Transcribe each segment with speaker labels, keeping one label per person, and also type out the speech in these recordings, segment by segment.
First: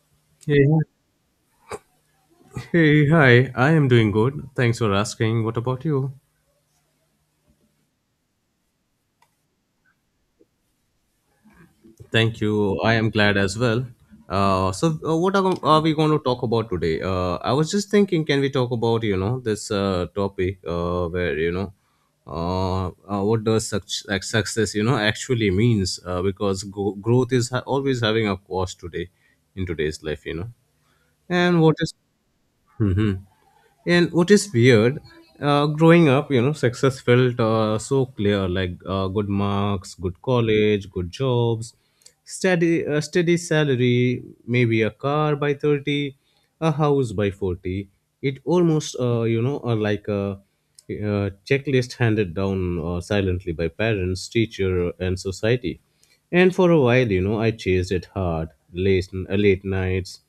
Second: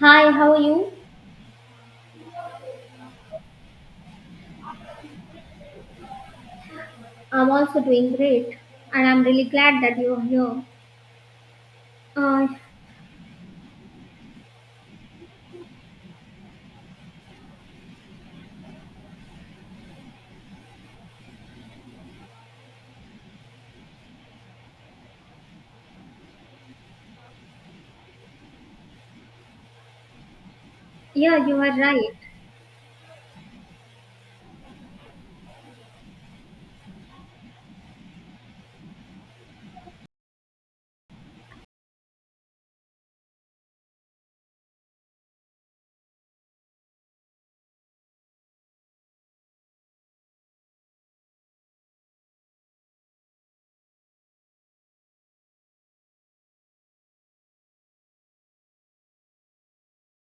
Speaker 1: Hi, how are
Speaker 2: Hey,
Speaker 1: you?
Speaker 2: hey, hi. I am doing good. Thanks for asking. What about you?
Speaker 1: I'm also doing great, and I'm really glad that you're here.
Speaker 2: Thank
Speaker 1: Uh,
Speaker 2: you. I am glad as well. What are we going to talk about today? I was just thinking, can we talk about this topic where what does such like success actually means? Because growth is always having a cost today in today's life.
Speaker 1: yeah, you
Speaker 2: And what
Speaker 1: are
Speaker 2: is
Speaker 1: right.
Speaker 2: hmm And what is weird, growing up, success felt so clear, like good marks, good college, good jobs, steady salary, maybe a car by 30, a house by 40. It almost, like a checklist handed down silently by parents, teacher, and society. And for a while, I chased it hard, late nights,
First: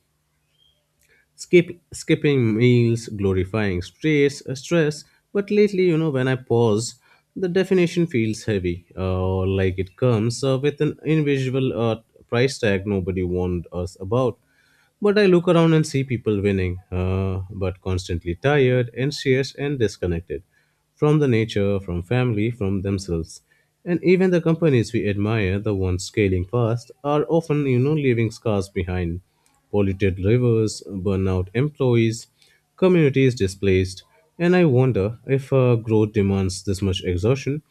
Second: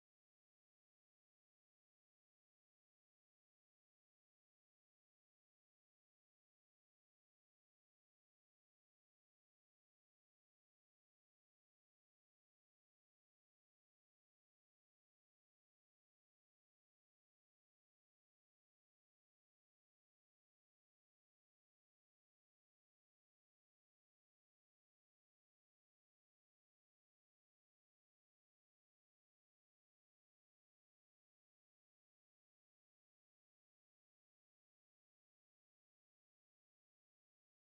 Speaker 2: skipping meals glorifying stress, but lately, when I pause, the definition feels heavy, or like it comes with an invisible price tag nobody warned us about. But I look around and see people winning, but constantly tired, anxious, and disconnected from the nature, from family, from themselves. And even the companies we admire, the ones scaling fast, are often, leaving scars behind. Polluted rivers, burnout employees, communities displaced. And I wonder if growth demands this much exhaustion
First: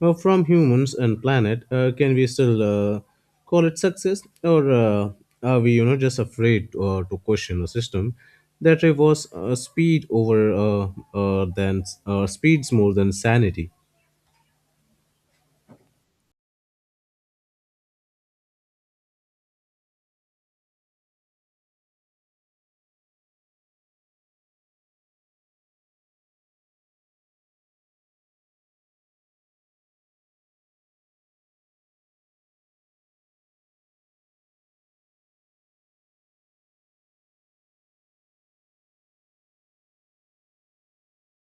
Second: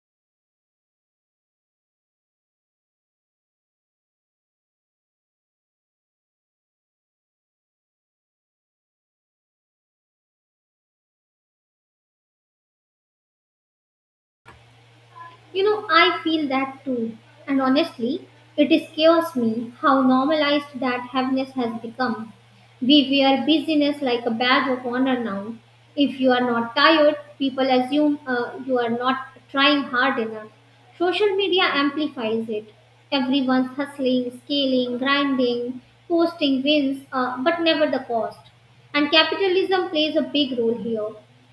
Speaker 2: from humans and planet, can we still call it success, or are we, just afraid to question a system that rewards speed over than speeds more than sanity?
Speaker 1: You know, I feel that too. And honestly, it scares me how normalized that heaviness has become. We wear busyness like a badge of honor now. If you are not tired, people assume you are not trying hard enough. Social media amplifies it. Everyone's hustling, scaling, grinding, posting wins, but never the cost. And capitalism plays a big role here.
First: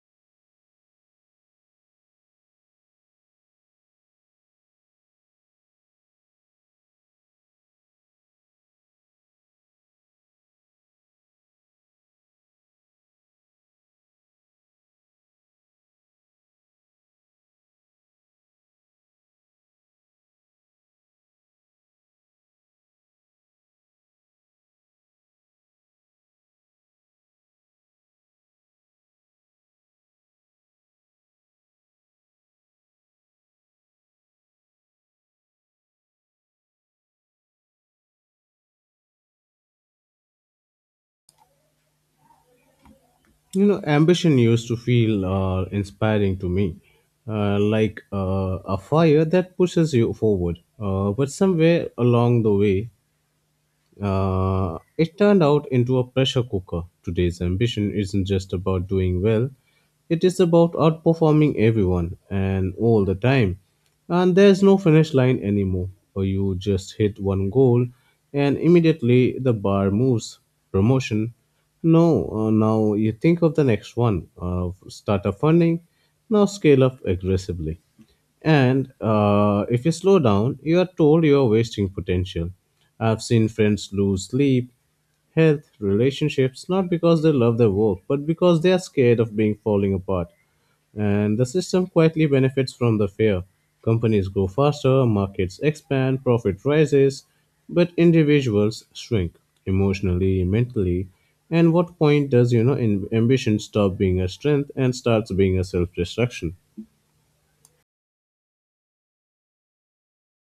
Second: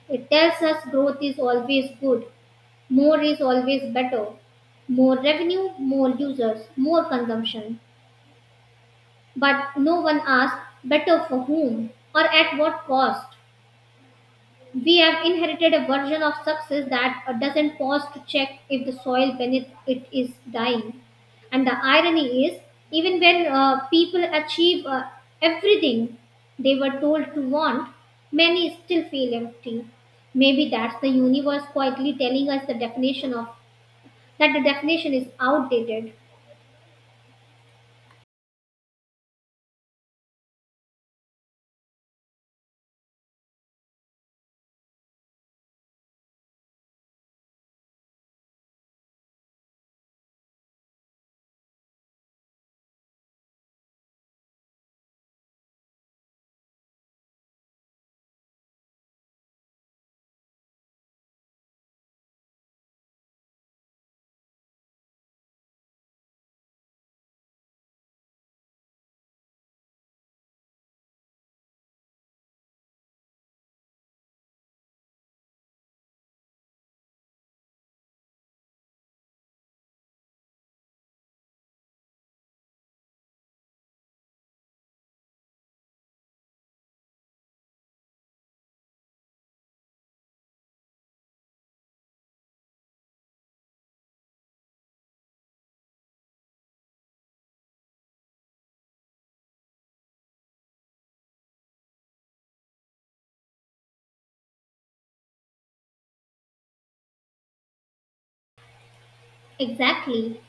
Speaker 1: It tells us growth is always good, more is always better. More revenue, more users, more consumption. But no one asks better for whom or at what cost. We have inherited a version of success that doesn't pause to check if the soil beneath it is dying. And the irony is, even when people achieve everything they were told to want, many still feel empty. Maybe that's the universe quietly telling us the definition of that the definition is outdated.
Speaker 2: Ambition used to feel inspiring to me, like a fire that pushes you forward, but somewhere along the way it turned out into a pressure cooker. Today's ambition isn't just about doing well, it is about outperforming everyone and all the time. And there's no finish line anymore. Or you just hit one goal and immediately the bar moves. Promotion. No, now you think of the next one. Start up funding. Now scale up aggressively. And if you slow down, you are told you are wasting potential. I've seen friends lose sleep, health, relationships, not because they love their work, but because they are scared of being falling apart. And the system quietly benefits from the fear. Companies grow faster, markets expand, profit rises, but individuals shrink emotionally, mentally. And what point does, ambition stop being a strength and starts being a self-destruction?
Speaker 1: Exactly.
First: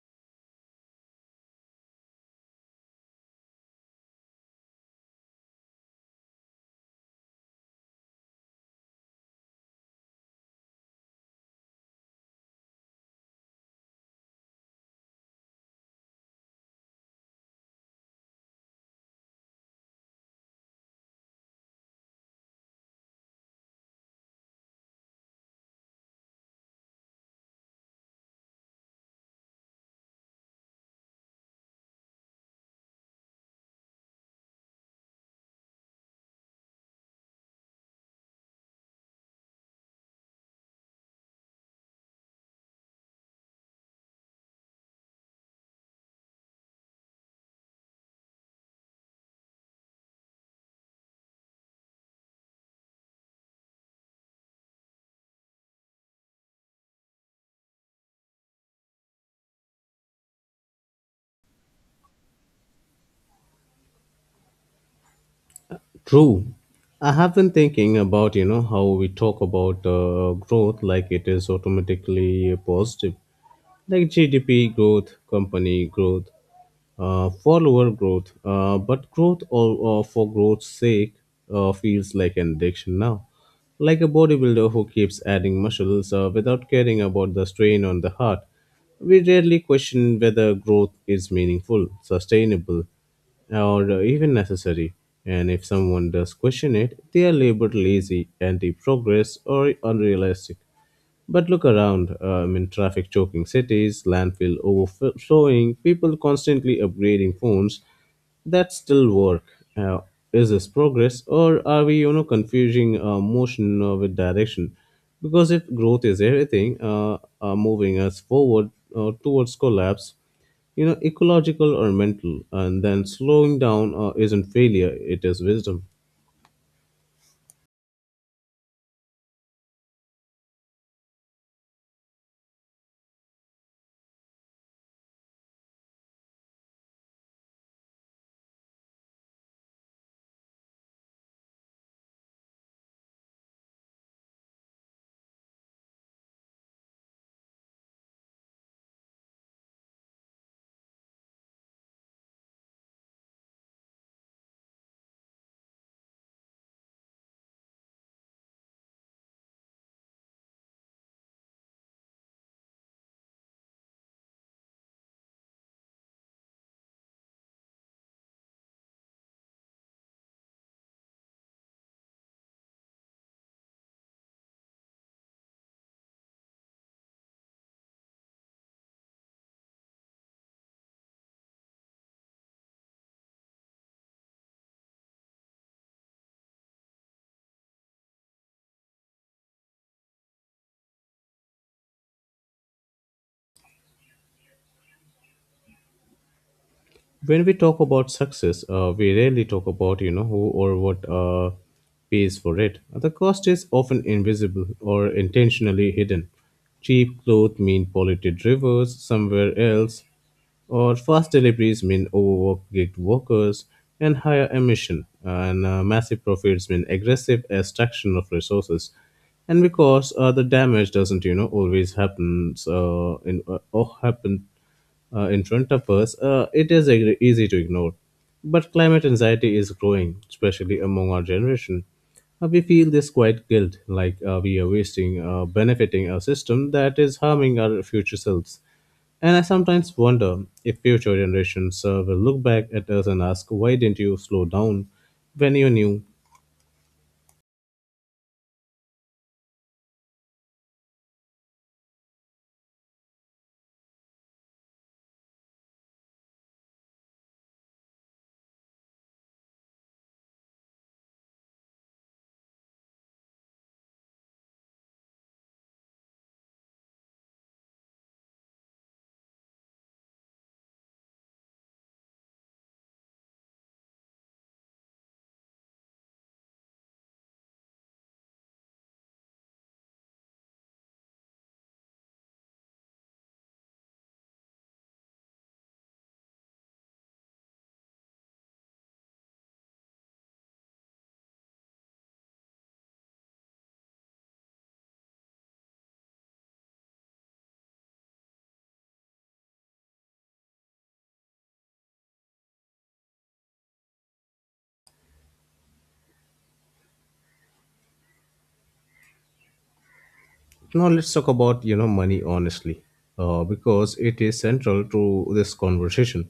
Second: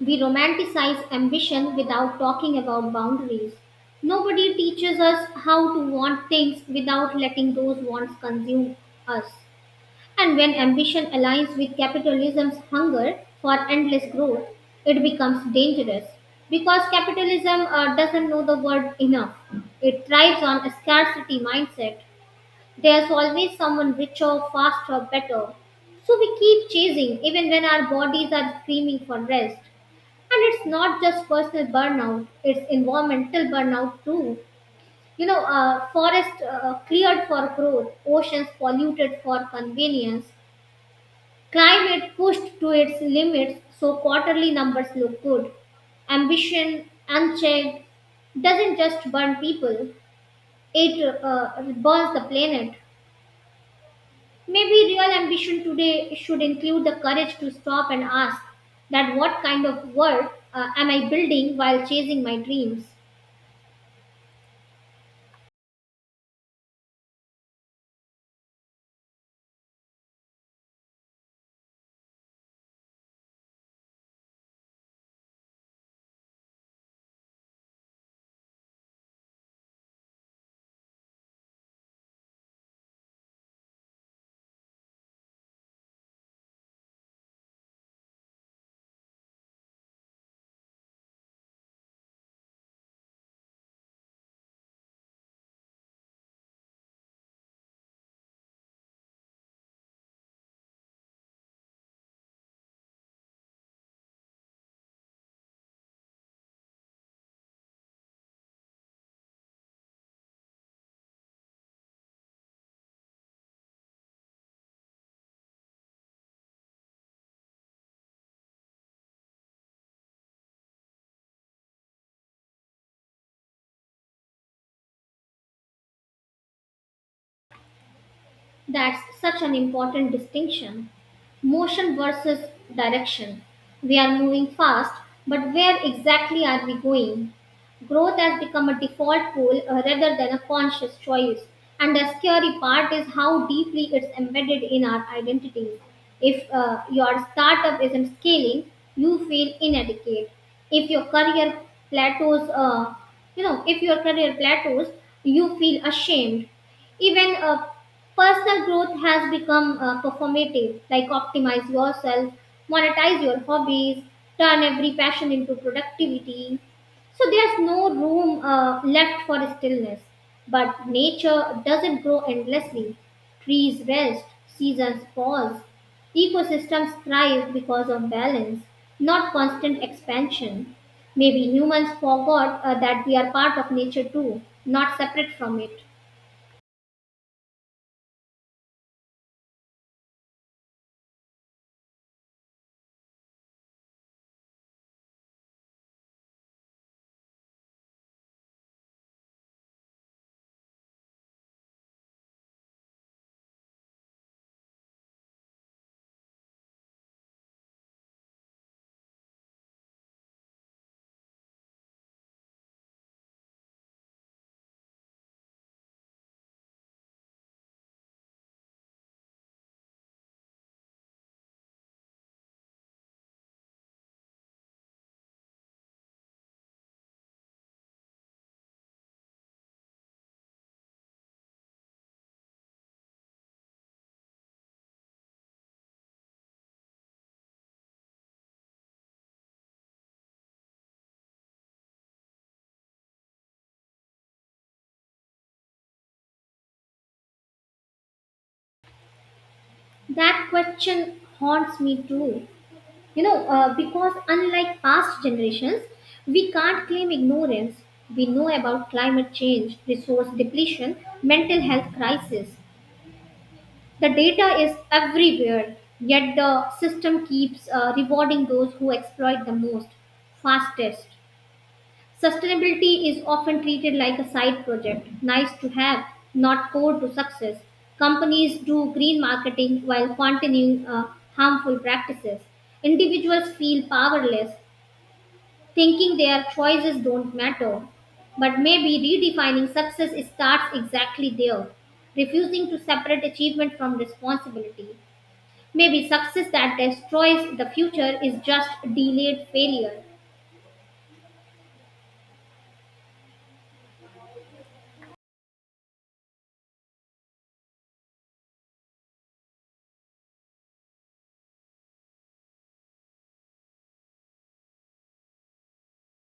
Speaker 1: We romanticize ambition without talking about boundaries. Nobody teaches us how to want things without letting those wants consume us. And when ambition aligns with capitalism's hunger for endless growth, it becomes dangerous because capitalism doesn't know the word enough. It thrives on a scarcity mindset. There's always someone richer, faster, better. So we keep chasing even when our bodies are screaming for rest. And it's not just personal burnout, it's environmental burnout too. Forests cleared for growth, oceans polluted for convenience, climate pushed to its limits so quarterly numbers look good. Ambition unchecked doesn't just burn people, it burns the planet. Maybe real ambition today should include the courage to stop and ask that what kind of world am I building while chasing my dreams?
Speaker 2: True. I have been thinking about, how we talk about growth like it is automatically positive, like GDP growth, company growth, follower growth. But for growth's sake feels like an addiction now. Like a bodybuilder who keeps adding muscles without caring about the strain on the heart. We rarely question whether growth is meaningful, sustainable, or even necessary. And if someone does question it, they are labeled lazy, anti progress, or unrealistic. But look around. I mean, traffic choking cities, landfill overflowing, people constantly upgrading phones that still work. Uh, is this progress, or are we, confusing motion with direction? Because if growth is everything, moving us forward towards collapse, ecological or mental, and then slowing down isn't failure; it is wisdom.
Speaker 1: That's such an important distinction. Motion versus direction. We are moving fast, but where exactly are we going? Growth has become a default goal rather than a conscious choice. And the scary part is how deeply it's embedded in our identity. If your startup isn't scaling, you feel inadequate. If your career plateaus, you know, if your career plateaus, you feel ashamed. Even personal growth has become performative, like optimize yourself, monetize your hobbies, turn every passion into productivity. So there's no room left for stillness. But nature doesn't grow endlessly. Trees rest, seasons pause, ecosystems thrive because of balance, not constant expansion. Maybe humans forgot that we are part of nature too, not separate from it.
Speaker 2: When we talk about success, we rarely talk about, who or what pays for it. The cost is often invisible or intentionally hidden. Cheap clothes mean polluted rivers somewhere else, or fast deliveries mean overworked gig workers and higher emission, and massive profits mean aggressive extraction of resources. And because the damage doesn't, always happen in front of us, it is easy to ignore. But climate anxiety is growing, especially among our generation. We feel this quiet guilt, like we are benefiting a system that is harming our future selves. And I sometimes wonder if future generations will look back at us and ask, why didn't you slow down when you knew?
Speaker 1: That question haunts me too. Because unlike past generations, we can't claim ignorance. We know about climate change, resource depletion, mental health crisis. The data is everywhere, yet the system keeps rewarding those who exploit the most, fastest. Sustainability is often treated like a side project, nice to have, not core to success. Companies do green marketing while continuing harmful practices. Individuals feel powerless, thinking their choices don't matter. But maybe redefining success starts exactly there, refusing to separate achievement from responsibility. Maybe success that destroys the future is just delayed failure.
Speaker 2: Now let's talk about, money honestly, because it is central to this conversation.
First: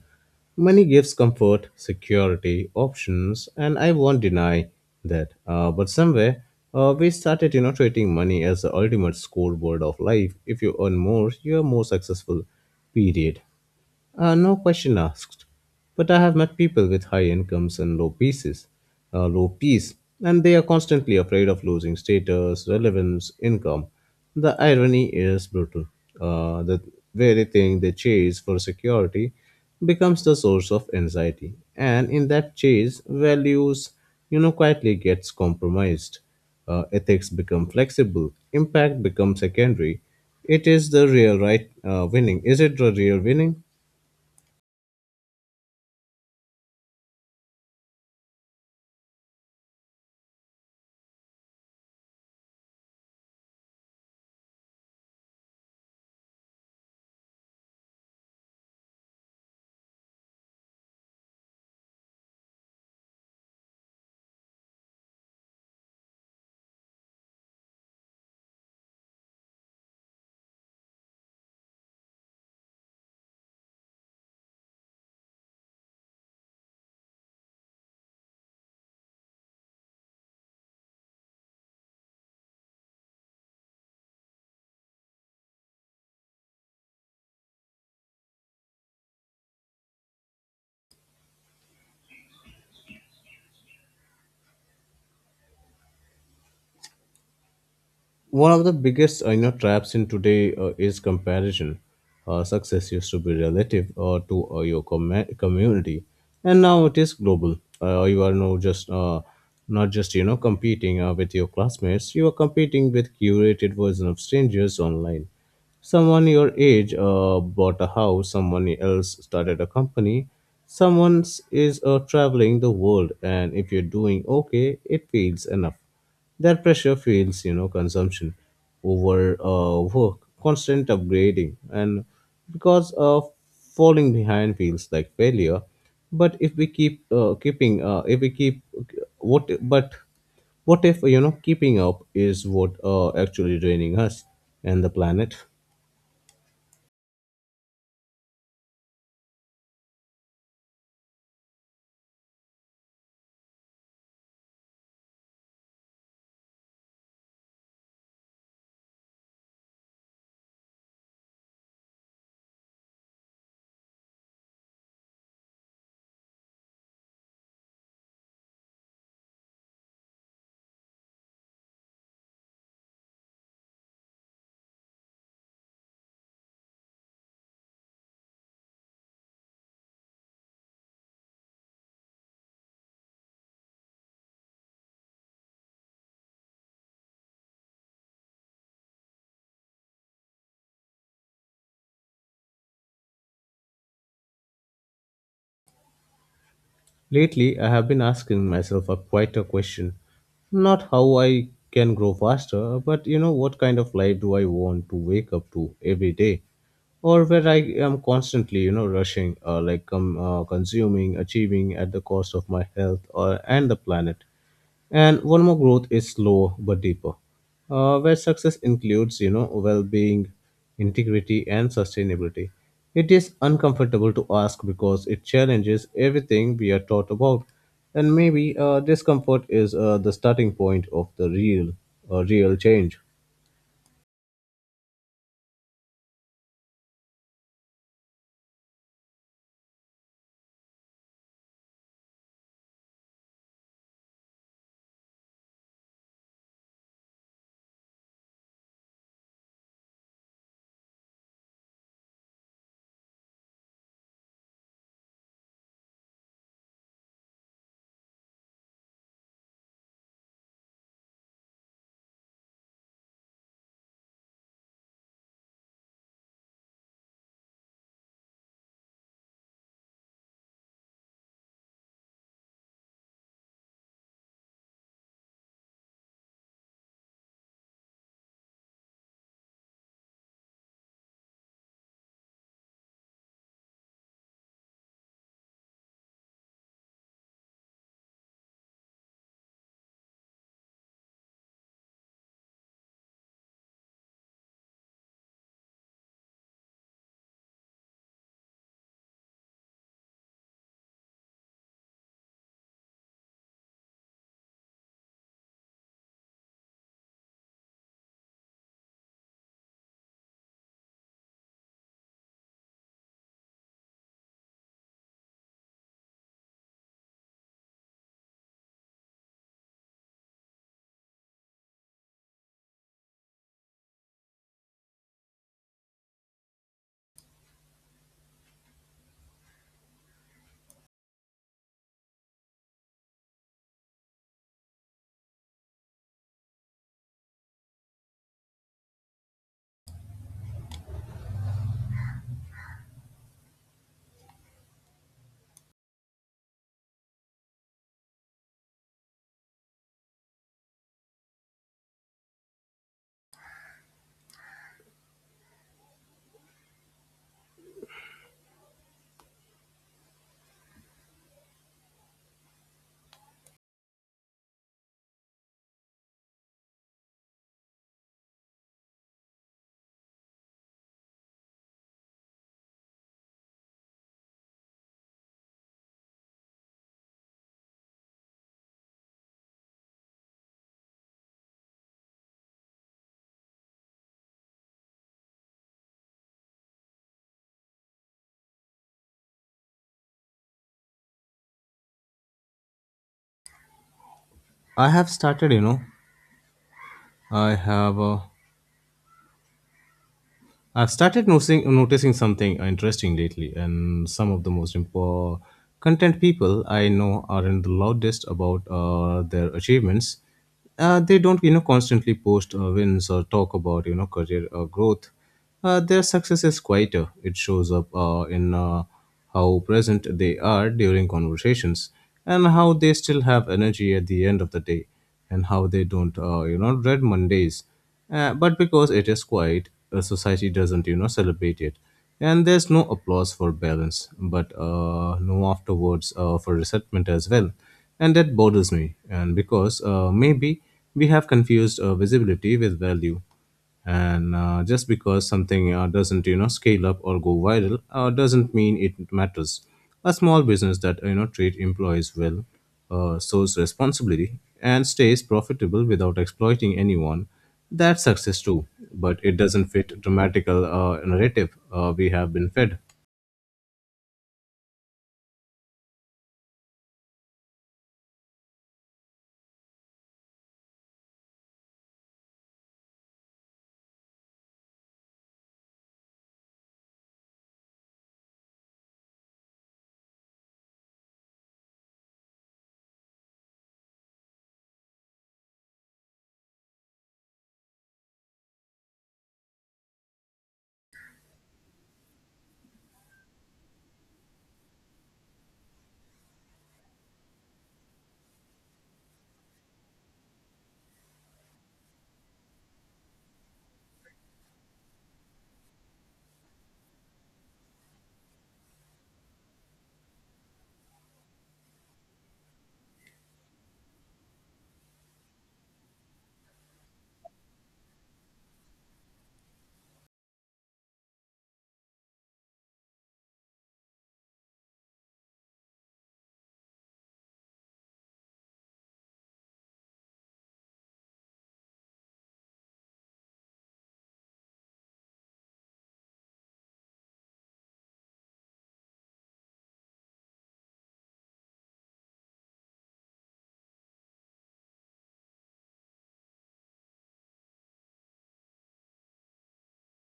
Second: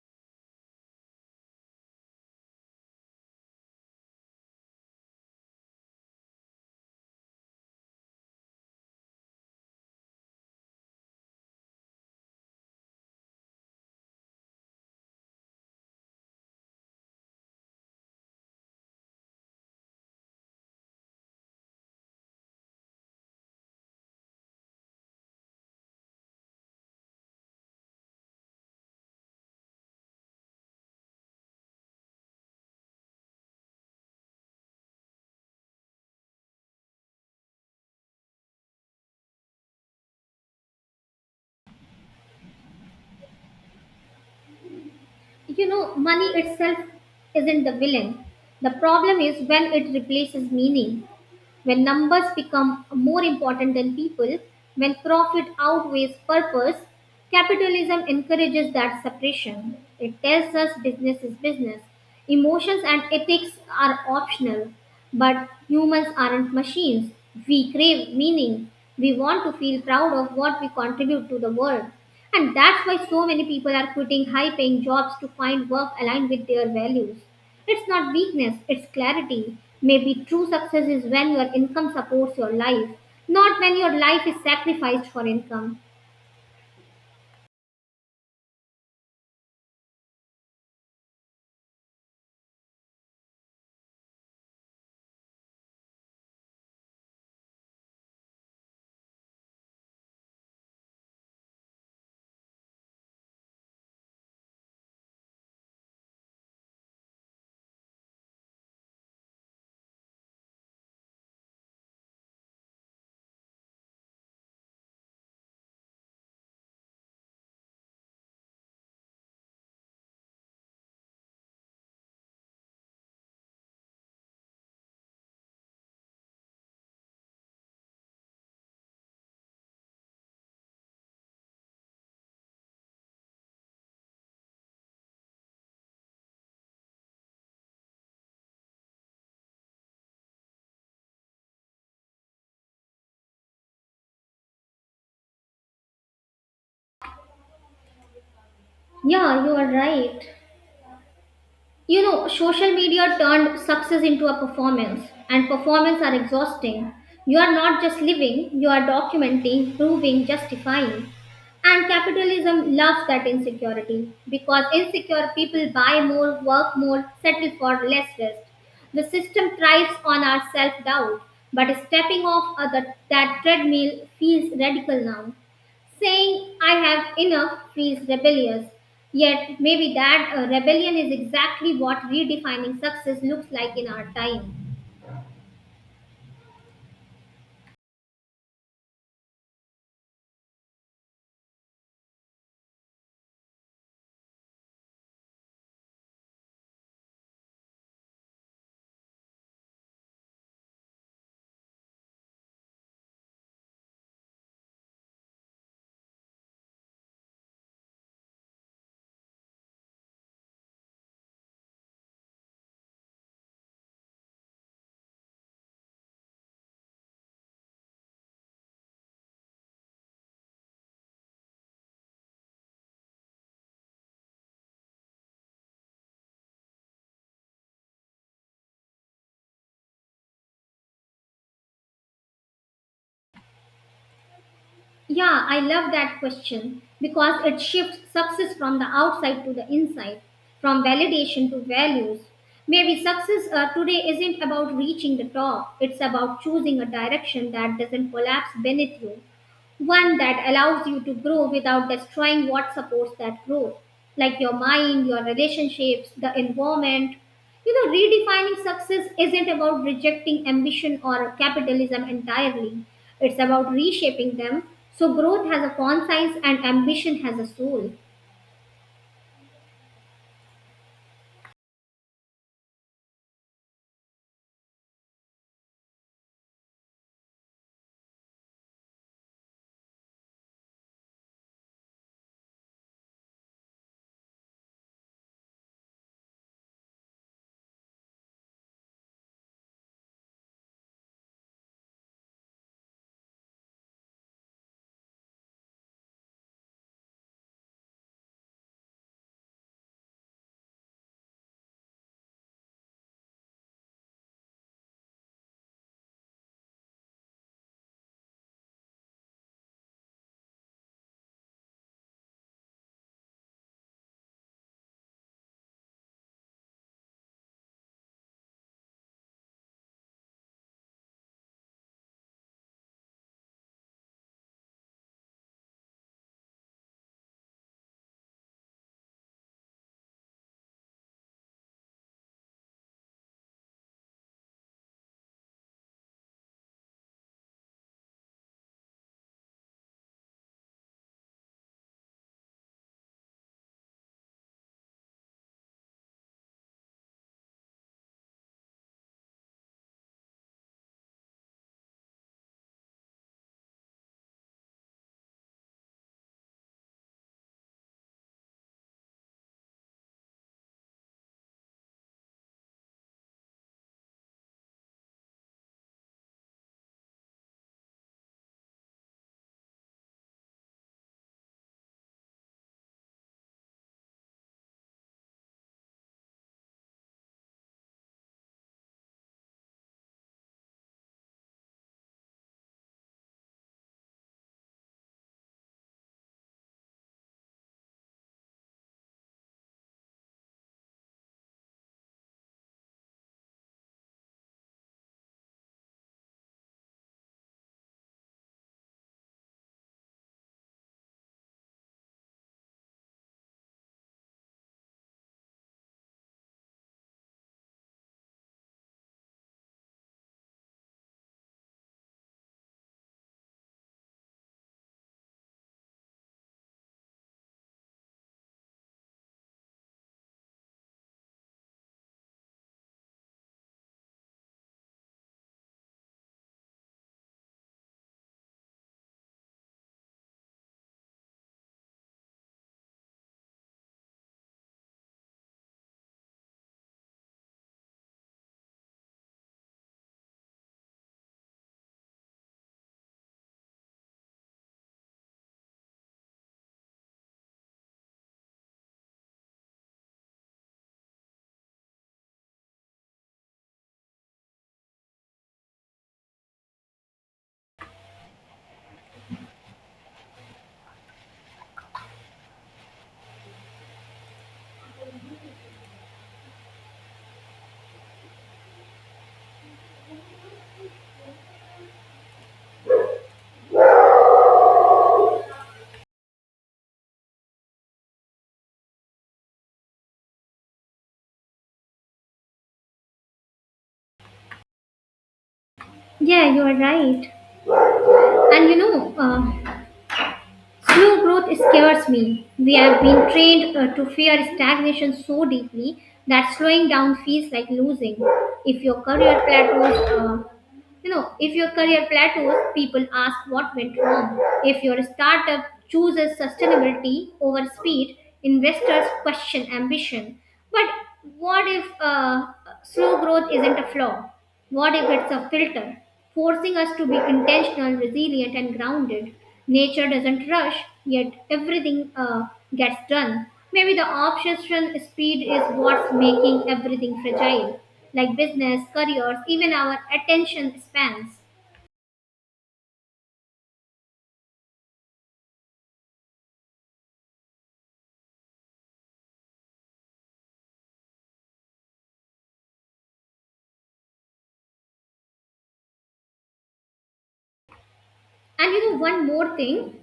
Speaker 2: Money gives comfort, security, options, and I won't deny that. But somewhere we started, treating money as the ultimate scoreboard of life. If you earn more, you are more successful. Period. No question asked. But I have met people with high incomes and low peace, and they are constantly afraid of losing status, relevance, income. The irony is brutal. The very thing they chase for security becomes the source of anxiety, and in that chase, values, quietly gets compromised. Ethics become flexible, impact becomes secondary. It is the real right winning. Is it the real winning?
Speaker 1: You know, money itself isn't the villain. The problem is when it replaces meaning. When numbers become more important than people, when profit outweighs purpose, capitalism encourages that separation. It tells us business is business. Emotions and ethics are optional, but humans aren't machines. We crave meaning. We want to feel proud of what we contribute to the world. And that's why so many people are quitting high paying jobs to find work aligned with their values. It's not weakness, it's clarity. Maybe true success is when your income supports your life, not when your life is sacrificed for income.
Speaker 2: One of the biggest, traps in today is comparison. Success used to be relative to your community, and now it is global. You are now just Not just, competing with your classmates, you are competing with curated version of strangers online. Someone your age bought a house, someone else started a company, someone is traveling the world, and if you're doing okay it feels enough. That pressure feels, consumption over work, constant upgrading, and because falling behind feels like failure. But if we keep keeping, if we keep what, but what if, keeping up is what actually draining us and the planet?
Speaker 1: Yeah, you are right. You know, social media turned success into a performance, and performance are exhausting. You are not just living, you are documenting, proving, justifying. And capitalism loves that insecurity because insecure people buy more, work more, settle for less rest. The system thrives on our self doubt, but stepping off of that treadmill feels radical now, saying I have enough feels rebellious. Yet maybe that rebellion is exactly what redefining success looks like in our time.
Speaker 2: Lately, I have been asking myself a quieter question. Not how I can grow faster, but, what kind of life do I want to wake up to every day? Or where I am constantly, rushing, consuming, achieving at the cost of my health or, and the planet. And one more growth is slow but deeper, where success includes, well-being, integrity, and sustainability. It is uncomfortable to ask because it challenges everything we are taught about, and maybe discomfort is the starting point of the real change.
Speaker 1: Yeah, I love that question because it shifts success from the outside to the inside, from validation to values. Maybe success today isn't about reaching the top, it's about choosing a direction that doesn't collapse beneath you, one that allows you to grow without destroying what supports that growth, like your mind, your relationships, the environment. You know, redefining success isn't about rejecting ambition or capitalism entirely, it's about reshaping them so growth has a conscience and ambition has a soul.
Speaker 2: I have started, you know, I have. I've started noticing something interesting lately, and some of the most important content people I know aren't the loudest about their achievements. They don't, constantly post wins or talk about, career growth. Their success is quieter. It shows up in how present they are during conversations, and how they still have energy at the end of the day, and how they don't, dread Mondays, but because it is quiet, society doesn't, celebrate it. And there's no applause for balance, but no afterwards for resentment as well. And that bothers me, and because maybe we have confused visibility with value, and just because something doesn't, scale up or go viral doesn't mean it matters. A small business that, treat employees well, shows responsibility and stays profitable without exploiting anyone, that's success too, but it doesn't fit dramatical narrative we have been fed.
Speaker 1: Yeah, you are right. And you know, slow growth scares me. We have been trained to fear stagnation so deeply that slowing down feels like losing. If your career plateaus, you know, if your career plateaus, people ask what went wrong. If your startup chooses sustainability over speed, investors question ambition. But what if slow growth isn't a flaw? What if it's a filter, forcing us to be intentional, resilient, and grounded. Nature doesn't rush, yet everything gets done. Maybe the obsession speed is what's making everything fragile, like business, careers, even our attention spans. And you know, one more thing.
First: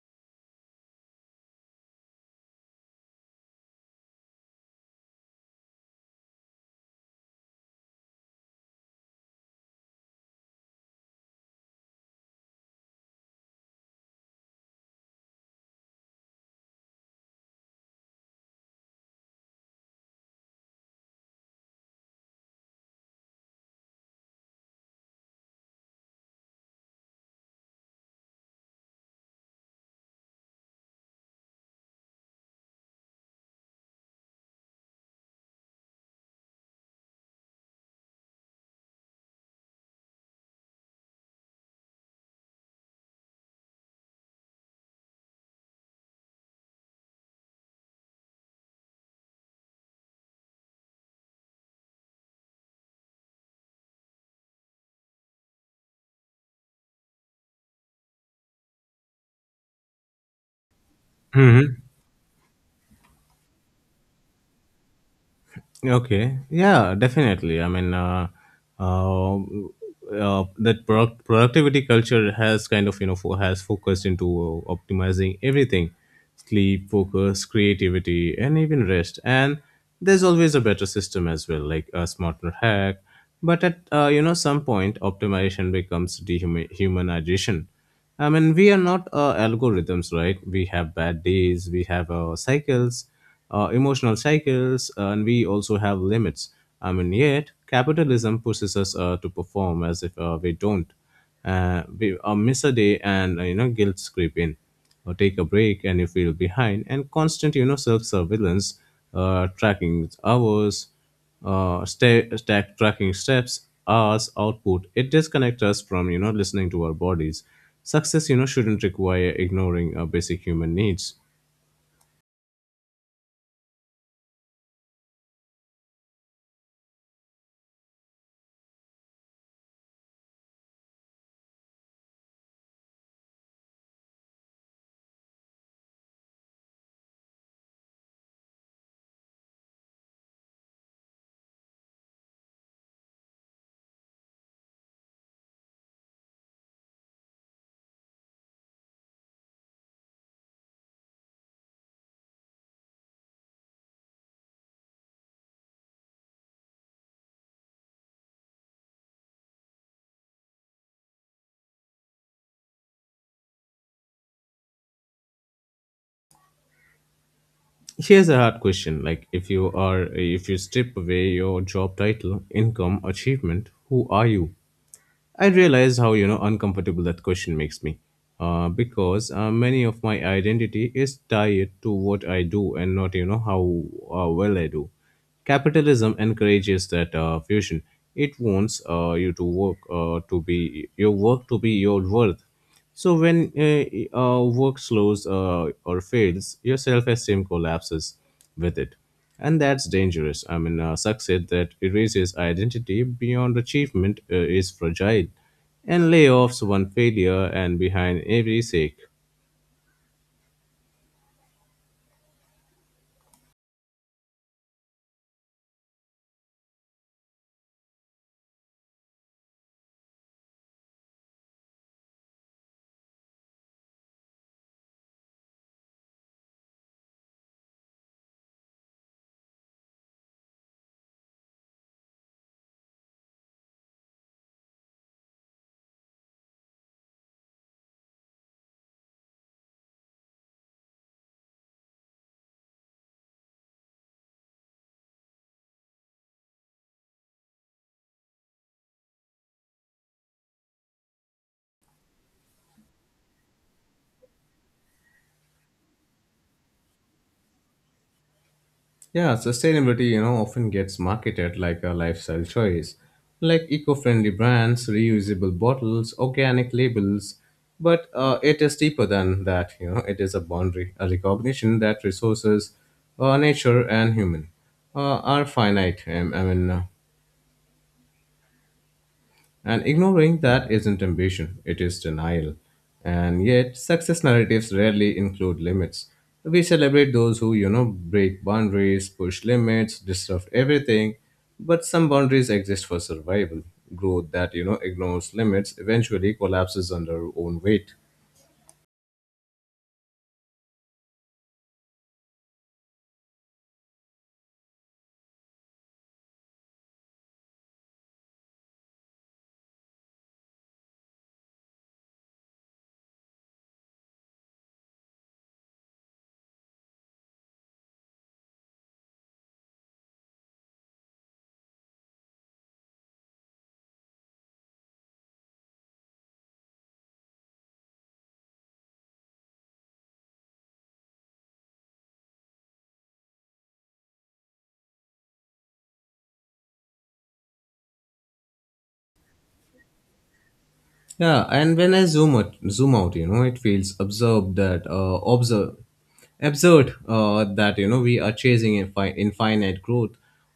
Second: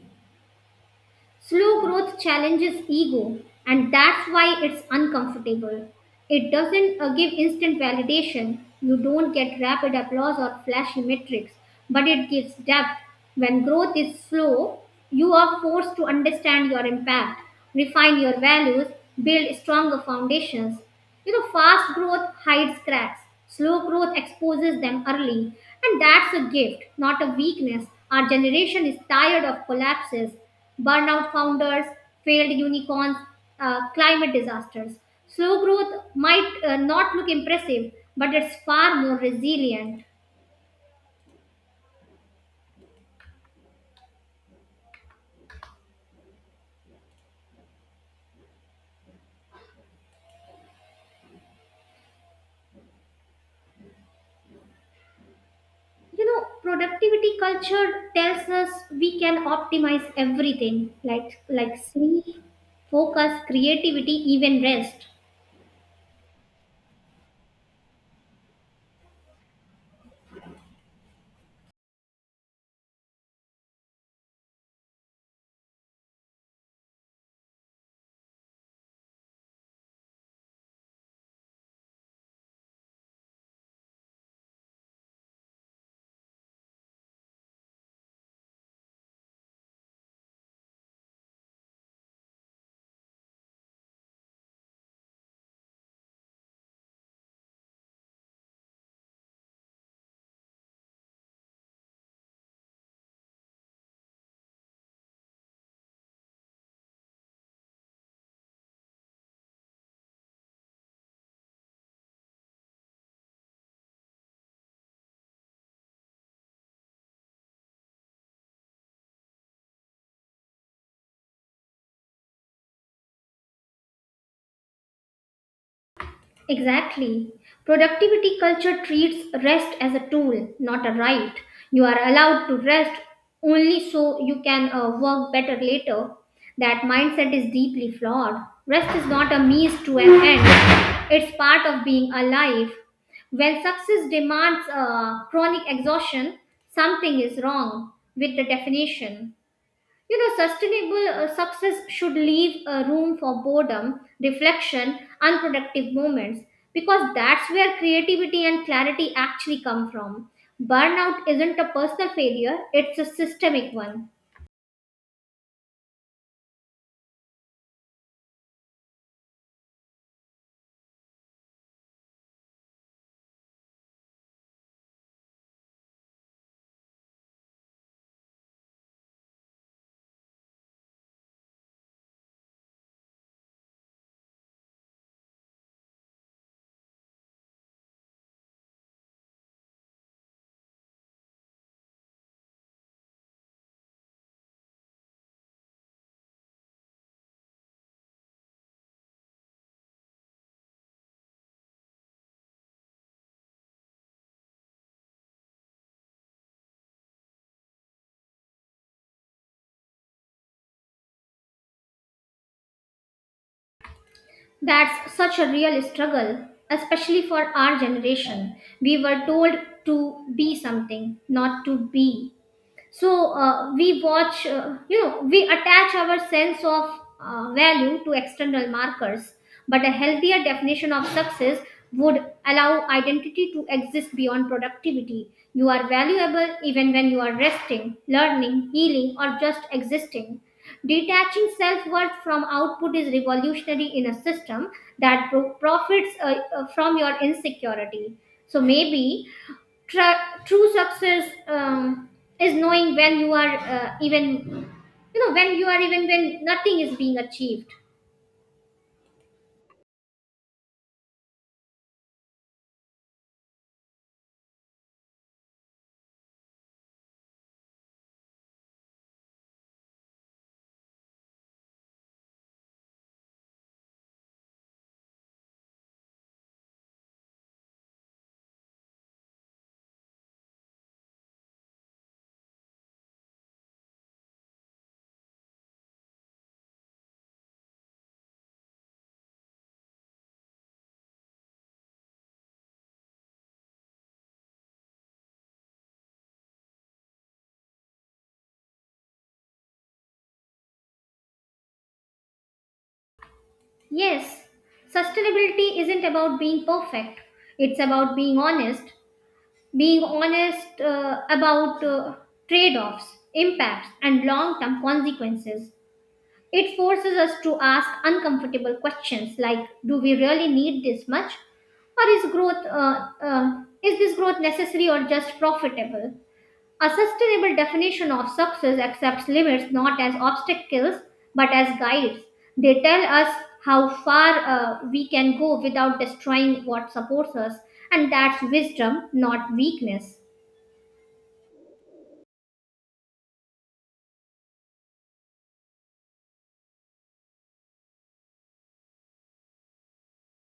Speaker 1: Slow growth challenges ego, and that's why it's uncomfortable. It doesn't give instant validation. You don't get rapid applause or flashy metrics, but it gives depth. When growth is slow, you are forced to understand your impact, refine your values, build stronger foundations. You know, fast growth hides cracks, slow growth exposes them early, and that's a gift, not a weakness. Our generation is tired of collapses, burnout founders, failed unicorns, climate disasters. Slow growth might not look impressive, but it's far more resilient. You know, productivity culture tells us we can optimize everything, like
Speaker 2: Hmm.
Speaker 1: like sleep, focus, creativity, even rest.
Speaker 2: Okay. Yeah, definitely. I mean, productivity culture has kind of, has focused into optimizing everything: sleep, focus, creativity, and even rest. And there's always a better system as well, like a smarter hack. But at, some point, optimization becomes dehumanization. I mean, we are not algorithms, right? We have bad days, we have cycles, emotional cycles, and we also have limits. I mean, yet capitalism pushes us to perform as if we don't. We Miss a day, and, guilt creep in, or take a break, and you feel behind, and constant, self surveillance, tracking hours, stack tracking steps hours output, it disconnects us from, listening to our bodies. Success, shouldn't require ignoring our basic human needs.
Speaker 1: Exactly. Productivity culture treats rest as a tool, not a right. You are allowed to rest only so you can work better later. That mindset is deeply flawed. Rest is not a means to an end, it's part of being alive. When success demands chronic exhaustion, something is wrong with the definition. You know, sustainable success should leave room for boredom, reflection, unproductive moments because that's where creativity and clarity actually come from. Burnout isn't a personal failure, it's a systemic one.
Speaker 2: Here's a hard question: like if you strip away your job title, income, achievement, who are you? I realize how, uncomfortable that question makes me, because many of my identity is tied to what I do and not, how well I do. Capitalism encourages that fusion. It wants you to work to be your work to be your worth, so when work slows or fails, your self-esteem collapses with it, and that's dangerous. Success that erases identity beyond achievement is fragile, and layoffs one failure and behind every shake.
Speaker 1: That's such a real struggle, especially for our generation. We were told to be something, not to be. So we watch you know we attach our sense of value to external markers, but a healthier definition of success would allow identity to exist beyond productivity. You are valuable even when you are resting, learning, healing, or just existing. Detaching self-worth from output is revolutionary in a system that profits from your insecurity. So maybe true success is knowing when you are, even when nothing is being achieved.
Speaker 2: Yeah, sustainability, you know, often gets marketed like a lifestyle choice, like eco-friendly brands, reusable bottles, organic labels, but it is deeper than that, you know, it is a boundary, a recognition that resources, nature and human, are finite. And ignoring that isn't ambition, it is denial. And yet, success narratives rarely include limits. We celebrate those who, you know, break boundaries, push limits, disrupt everything, but some boundaries exist for survival. Growth that, you know, ignores limits eventually collapses under own weight.
Speaker 1: Yes, sustainability isn't about being perfect, it's about being honest, being honest about trade-offs, impacts and long-term consequences. It forces us to ask uncomfortable questions like, do we really need this much, or is this growth necessary or just profitable? A sustainable definition of success accepts limits not as obstacles but as guides. They tell us how far we can go without destroying what supports us, and that's wisdom, not weakness.
Speaker 2: Yeah, and when I zoom out, you know, it feels observe absurd that you know we are chasing infinite growth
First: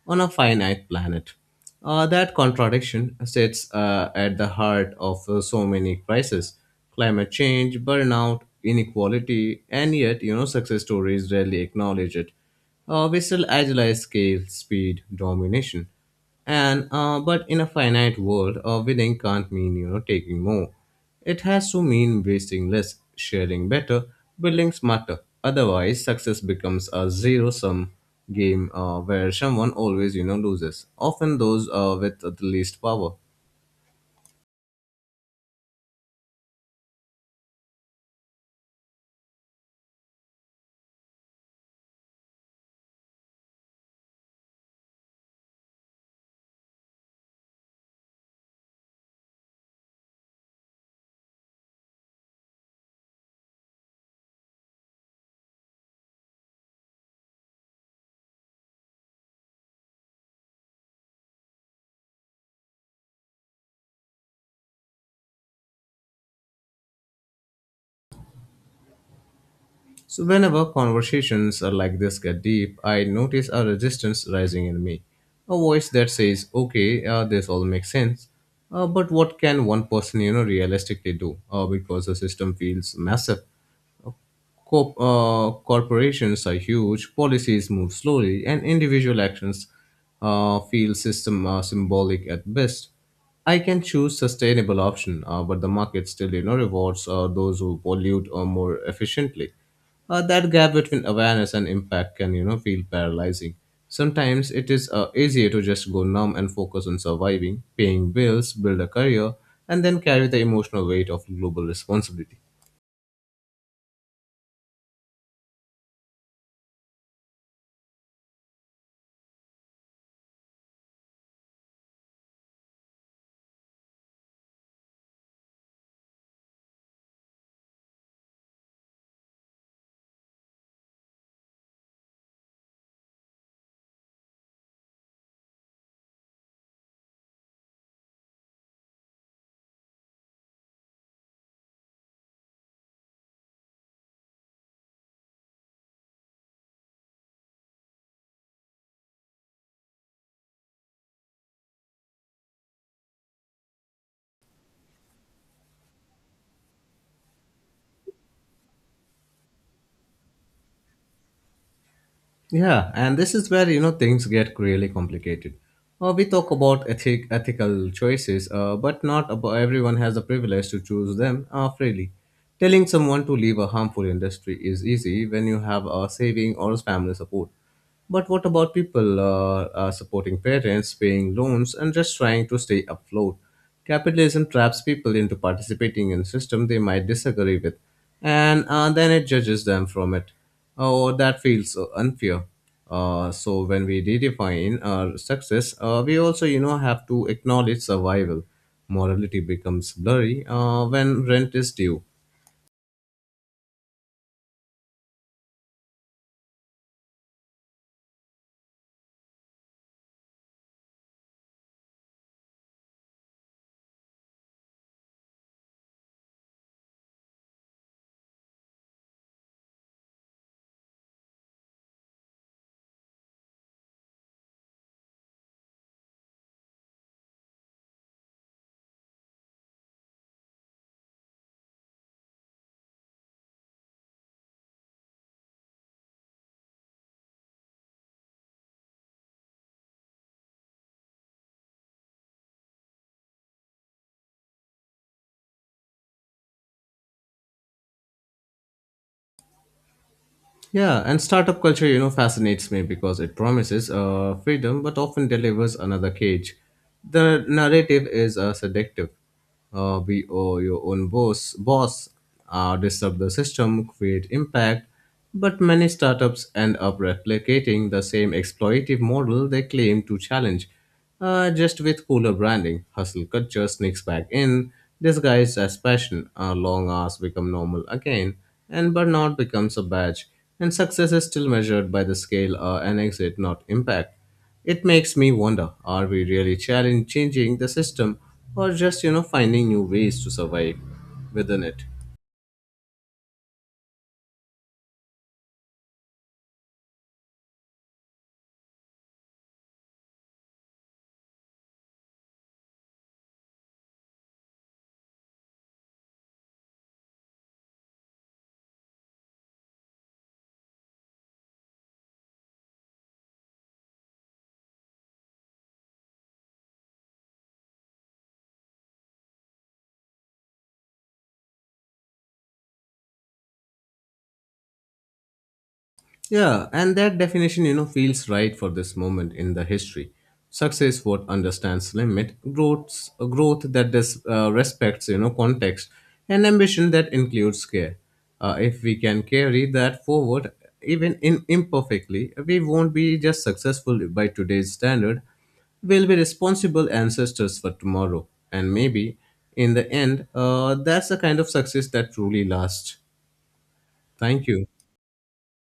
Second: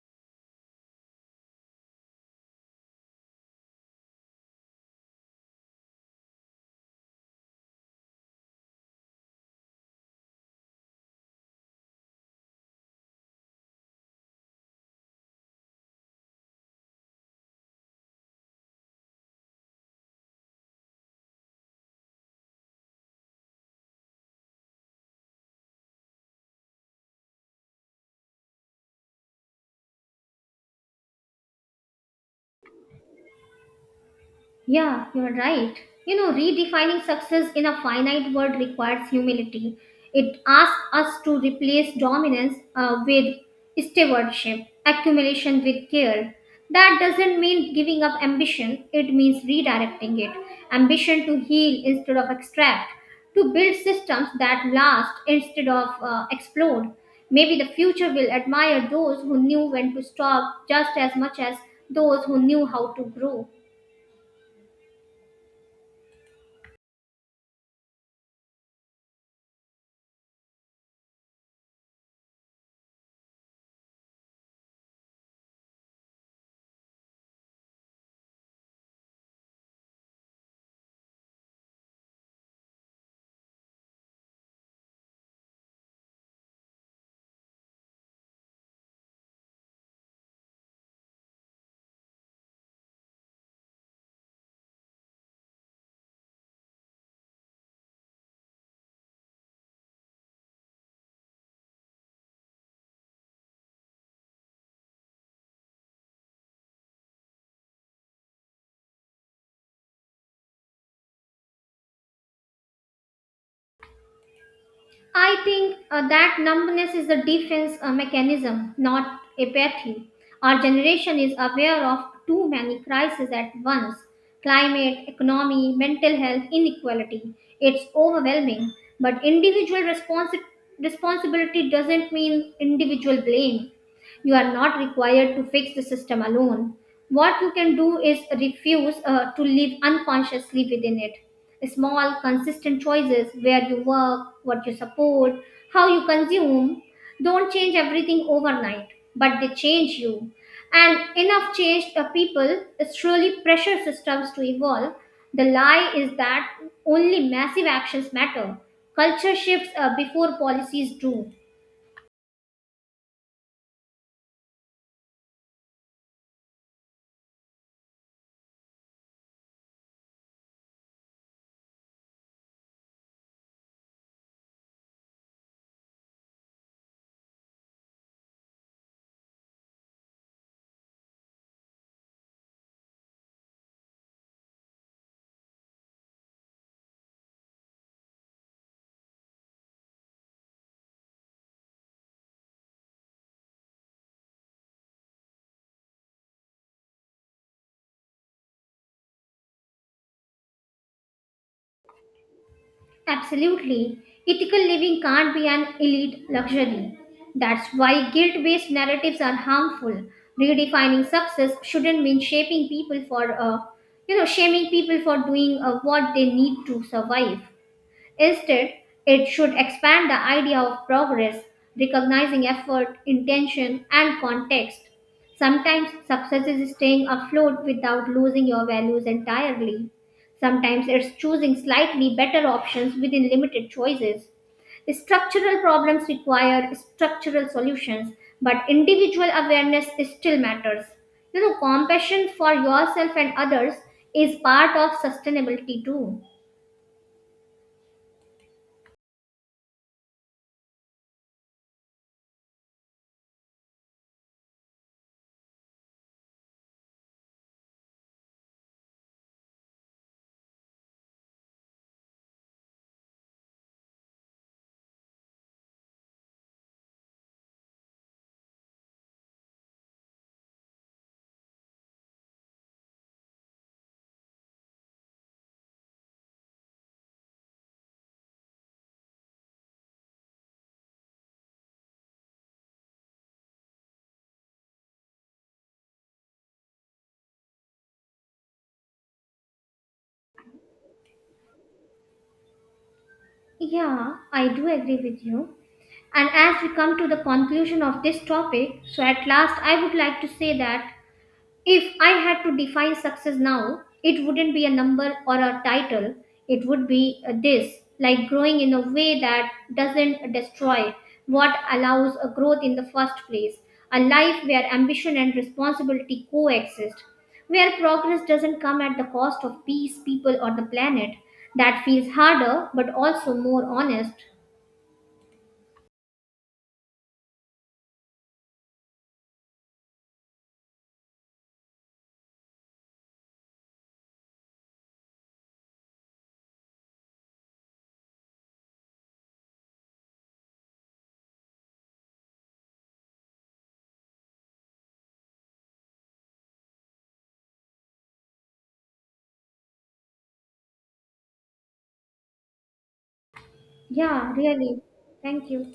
Speaker 2: on a finite planet. That contradiction sits at the heart of so many crises: climate change, burnout, inequality, and yet you know success stories rarely acknowledge it. We still agilize scale, speed, domination. And but in a finite world, winning can't mean you know taking more. It has to mean wasting less, sharing better, building smarter. Otherwise, success becomes a zero-sum game where someone always you know loses, often those with the least power.
Speaker 1: Yeah, you're right. You know, redefining success in a finite world requires humility. It asks us to replace dominance with stewardship, accumulation with care. That doesn't mean giving up ambition, it means redirecting it. Ambition to heal instead of extract, to build systems that last instead of explode. Maybe the future will admire those who knew when to stop just as much as those who knew how to grow.
Speaker 2: So, whenever conversations are like this get deep, I notice a resistance rising in me. A voice that says, okay, this all makes sense. But what can one person, you know, realistically do? Because the system feels massive. Corporations are huge, policies move slowly, and individual actions feel system symbolic at best. I can choose sustainable option, but the market still you know rewards those who pollute or more efficiently. That gap between awareness and impact can you know feel paralyzing. Sometimes it is easier to just go numb and focus on surviving, paying bills, build a career, and then carry the emotional weight of global responsibility.
Speaker 1: I think that numbness is a defense mechanism, not apathy. Our generation is aware of too many crises at once: climate, economy, mental health, inequality. It's overwhelming. But responsibility doesn't mean individual blame. You are not required to fix the system alone. What you can do is refuse to live unconsciously within it. Small, consistent choices, where you work, what you support, how you consume, don't change everything overnight, but they change you. And enough change the people is truly pressure systems to evolve. The lie is that only massive actions matter. Culture shifts before policies do.
Speaker 2: Yeah, and this is where you know things get really complicated. We talk about ethical choices, but not about everyone has the privilege to choose them freely. Telling someone to leave a harmful industry is easy when you have a saving or family support. But what about people supporting parents, paying loans, and just trying to stay afloat? Capitalism traps people into participating in a system they might disagree with, and then it judges them from it. Oh, that feels unfair. So when we redefine our success, we also, you know, have to acknowledge survival. Morality becomes blurry when rent is due.
Speaker 1: Absolutely. Ethical living can't be an elite luxury. That's why guilt based narratives are harmful. Redefining success shouldn't mean shaping people for, you know, shaming people for doing what they need to survive. Instead, it should expand the idea of progress, recognizing effort, intention, and context. Sometimes success is staying afloat without losing your values entirely. Sometimes it's choosing slightly better options within limited choices. Structural problems require structural solutions, but individual awareness still matters. You know, compassion for yourself and others is part of sustainability too.
Speaker 2: Yeah, and startup culture, you know, fascinates me because it promises freedom but often delivers another cage. The narrative is seductive. Be oh, your own boss, disrupt the system, create impact. But many startups end up replicating the same exploitative model they claim to challenge. Just with cooler branding, hustle culture sneaks back in, disguised as passion. Our long hours become normal again, and burnout becomes a badge. And success is still measured by the scale and exit, not impact. It makes me wonder: are we really challenge changing the system, or just you know finding new ways to survive within it?
Speaker 1: Yeah, I do agree with you. And as we come to the conclusion of this topic, so at last I would like to say that if I had to define success now, it wouldn't be a number or a title. It would be this, like, growing in a way that doesn't destroy what allows a growth in the first place. A life where ambition and responsibility coexist, where progress doesn't come at the cost of peace, people, or the planet. That feels harder but also more honest.
Speaker 2: Yeah, and that definition, you know, feels right for this moment in the history. Success what understands limit, growth that does, respects, you know, context, and ambition that includes care. If we can carry that forward, even in imperfectly, we won't be just successful by today's standard. We'll be responsible ancestors for tomorrow, and maybe in the end, that's the kind of success that truly lasts.
Speaker 1: Yeah,
Speaker 2: Thank you.
Speaker 1: really. Thank you.